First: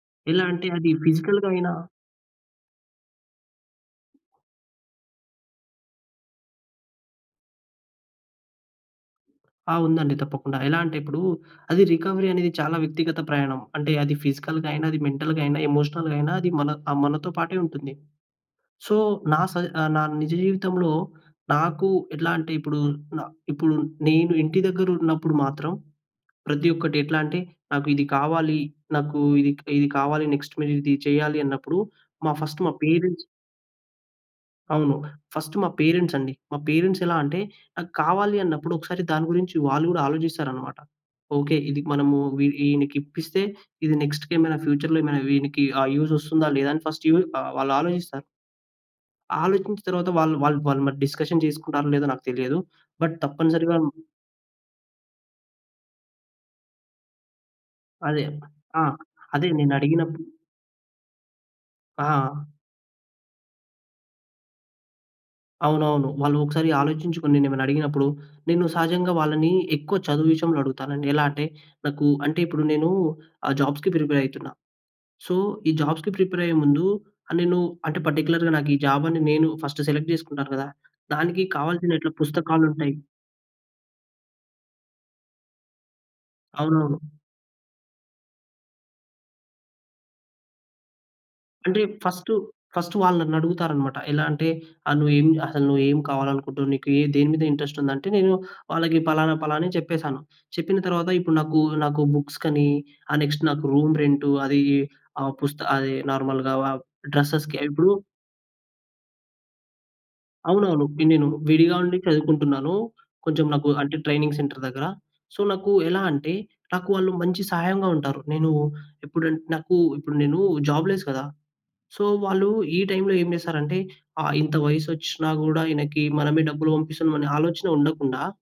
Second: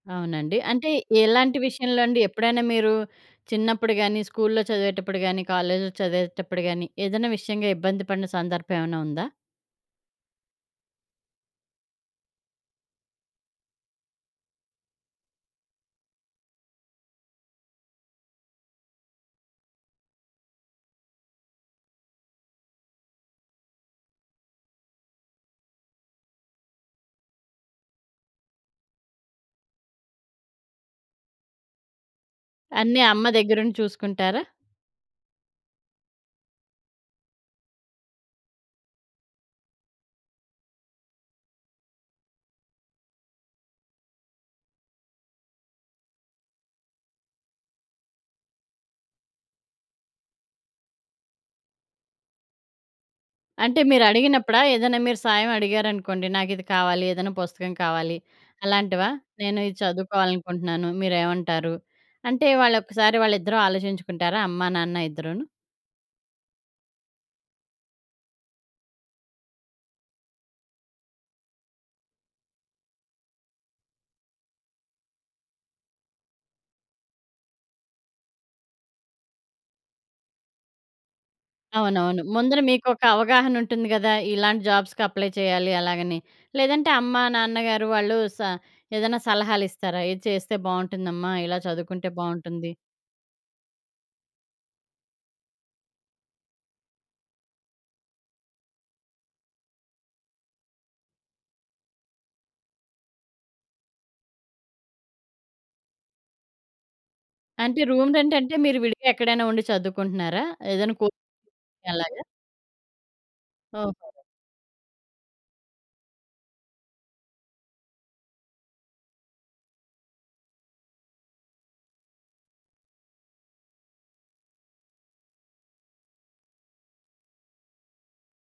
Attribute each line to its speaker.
Speaker 1: ఎలా
Speaker 2: అవునండి.
Speaker 1: అంటే అది
Speaker 2: అంటే
Speaker 1: ఫిజికల్‌గా
Speaker 2: ఎలాంటి
Speaker 1: అయినా
Speaker 2: విషయంలో అండి? ఎప్పుడైనా మీరు చిన్నప్పుడు గానీ, స్కూల్‌లో చదివేటప్పుడు గానీ, కాలేజ్‌లో చదివేటప్పుడు గానీ, ఏదైనా విషయంగా ఇబ్బంది పడిన సందర్భం ఏమైనా ఉందా?
Speaker 1: ఆ! ఉందండి తప్పకుండా. ఎలా అంటే ఇప్పుడు, అది రికవరీ అనేది చాలా వ్యక్తిగత ప్రయాణం. అంటే అది ఫిజికల్‌గాయినా, అది మెంటల్‌గాయినా, ఎమోషనల్‌గాయినా, అది మన ఆహ్, మనతో పాటే ఉంటుంది. సో, నా స నా నిజ జీవితంలో నాకు ఎట్లంటే ఇప్పుడు, నా ఇప్పుడు నేను ఇంటి దగ్గర ఉన్నప్పుడు మాత్రం ప్రతి ఒక్కటి ఎట్లంటే నాకు ఇది కావాలి. నాకు ఇది క్ కావాలి. నెక్స్ట్ మీరిది చేయాలన్నప్పుడు మా ఫస్ట్ మా
Speaker 2: అన్నీ అమ్మ
Speaker 1: పేరెంట్స్
Speaker 2: దగ్గరుండి చూసుకుంటారా?
Speaker 1: అవును. ఫస్ట్ మా పేరెంట్స్ అండి. మా పేరెంట్స్ ఎలా అంటే, నాకు కావాలన్నప్పుడు ఒకసారి దాని గురించి వాళ్ళు కూడా ఆలోచిస్తారన్నమాట. ఓకే. ఇది మనము వీ ఈ ఈయనకి ఇప్పిస్తే, ఇది నెక్స్ట్‌కేమైనా ఫ్యూచర్‌లో ఏమైనా వీనికి ఆహ్, యూజ్ వస్తుందా? లేదా? అని ఫస్ట్ యూ ఆహ్, వాళ్ళాలోచిస్తారు. ఆలోచించిన తరువాత వాళ్ వాళ్ళు వాళ్లుమరి డిస్కషన్ చేసుకుంటారో లేదో నాకు తెలియదు. బట్ తప్పనిసరిగా
Speaker 2: అంటే
Speaker 1: మ్
Speaker 2: మీరు అడిగినప్పుడా, ఏదైనా మీరు సాయం అడిగారనుకోండి, నాకు ఇది కావాలి ఏదైనా పుస్తకం కావాలి
Speaker 1: అదే! ఆ!
Speaker 2: అలాంటివా?
Speaker 1: అదే!
Speaker 2: నేను ఇది
Speaker 1: నేనడిగినప్పుడు
Speaker 2: చదువుకోవాలనుకుంటున్నాను మీరేమంటారు
Speaker 1: ఆ!
Speaker 2: అంటే వాళ్ళొక్కసారి వాళ్ళిద్దరూ ఆలోచించుకుంటారా? అమ్మా-నాన్న ఇద్దరూను?
Speaker 1: అవునవును. వాళ్ళు ఒకసారి ఆలోచించుకొని నేనేమైనా అడిగినప్పుడు నేను సహజంగా వాళ్ళని ఎక్కువ చదువు విషయంలో అడుగుతానండి. ఎలా అంటే నాకు అంటే ఇప్పుడు నేను ఆ జాబ్స్‌కి ప్రిపేర్ అయితున్నా. సో, ఈ జాబ్స్‌కి ప్రిపేర్ అయ్యే ముందు నేను అంటే పార్టిక్యులర్‌గా నాకు ఈ జాబ్ అని నేను ఫస్ట్ సెలెక్ట్ చేసుకుంటాను కదా! దానికి కావాల్సిన
Speaker 2: అవునవును. ముందర
Speaker 1: పుస్తకాలుంటాయి.
Speaker 2: మీకొక అవగాహన ఉంటుంది కదా! ఇలాంటి జాబ్స్‌కి అప్లై చెయ్యాలి? అలాగని. లేదంటే
Speaker 1: అవునవును.
Speaker 2: అమ్మ, నాన్నగారు వాళ్ళు స ఏదైనా సలహాలు ఇస్తారా? ఇది చేస్తే బాగుంటుందమ్మా ఇలా
Speaker 1: అంటే
Speaker 2: చదువుకుంటే
Speaker 1: ఫస్టు,
Speaker 2: బాగుంటుంది.
Speaker 1: ఫస్ట్ వాళ్ళు నన్నడుగుతారన్నమాట. ఎలా అంటే, ఆహ్, నువ్వు ఏం అసలు నువ్వేమి కావాలనుకుంటున్నావు. నీకు దేని మీద ఇంట్రెస్ట్ ఉంది. అంటే నేను వాళ్ళకి ఫలానా ఫలానా అని చెప్పేసాను. చెప్పిన తరువాత ఇప్పుడు నాకు, నాకు బుక్స్ కని ఆహ్, నెక్స్ట్ నాకు రూమ్ రెంటు అది ఆహ్, పుస్త అది నార్మల్‌గా డ్రెసెస్‌కి
Speaker 2: అంటే
Speaker 1: ఇప్పుడు
Speaker 2: రూమ్‌ రెంటంటే మీరు విడిగా ఎక్కడైనా ఉండి చదువుకుంటున్నారా?
Speaker 1: అవునవును.
Speaker 2: ఏదైనా
Speaker 1: ఇప్పుడు
Speaker 2: కోచింగ్
Speaker 1: నేను విడిగా
Speaker 2: సెంటర్‌లో
Speaker 1: ఉండి
Speaker 2: అలాగా?
Speaker 1: చదువుకుంటున్నాను. కొంచెం నాకు అంటే
Speaker 2: ఓహో!
Speaker 1: ట్రైనింగ్ సెంటర్ దగ్గర సో, నాకెలా అంటే నాకు వాళ్ళు మంచి సహాయంగా ఉంటారు. నేను ఎప్పుడంటే నాకు ఇప్పుడు నేను జాబ్ లెస్ కదా! సో, వాళ్ళు ఈ టైమ్‌లో ఏం చేస్తారంటే ఆహ్, ఇంత వయసచ్చినా గూడా ఈయనకి మనమే డబ్బులు పంపిస్తున్నాం అనే ఆలోచన ఉండకుండా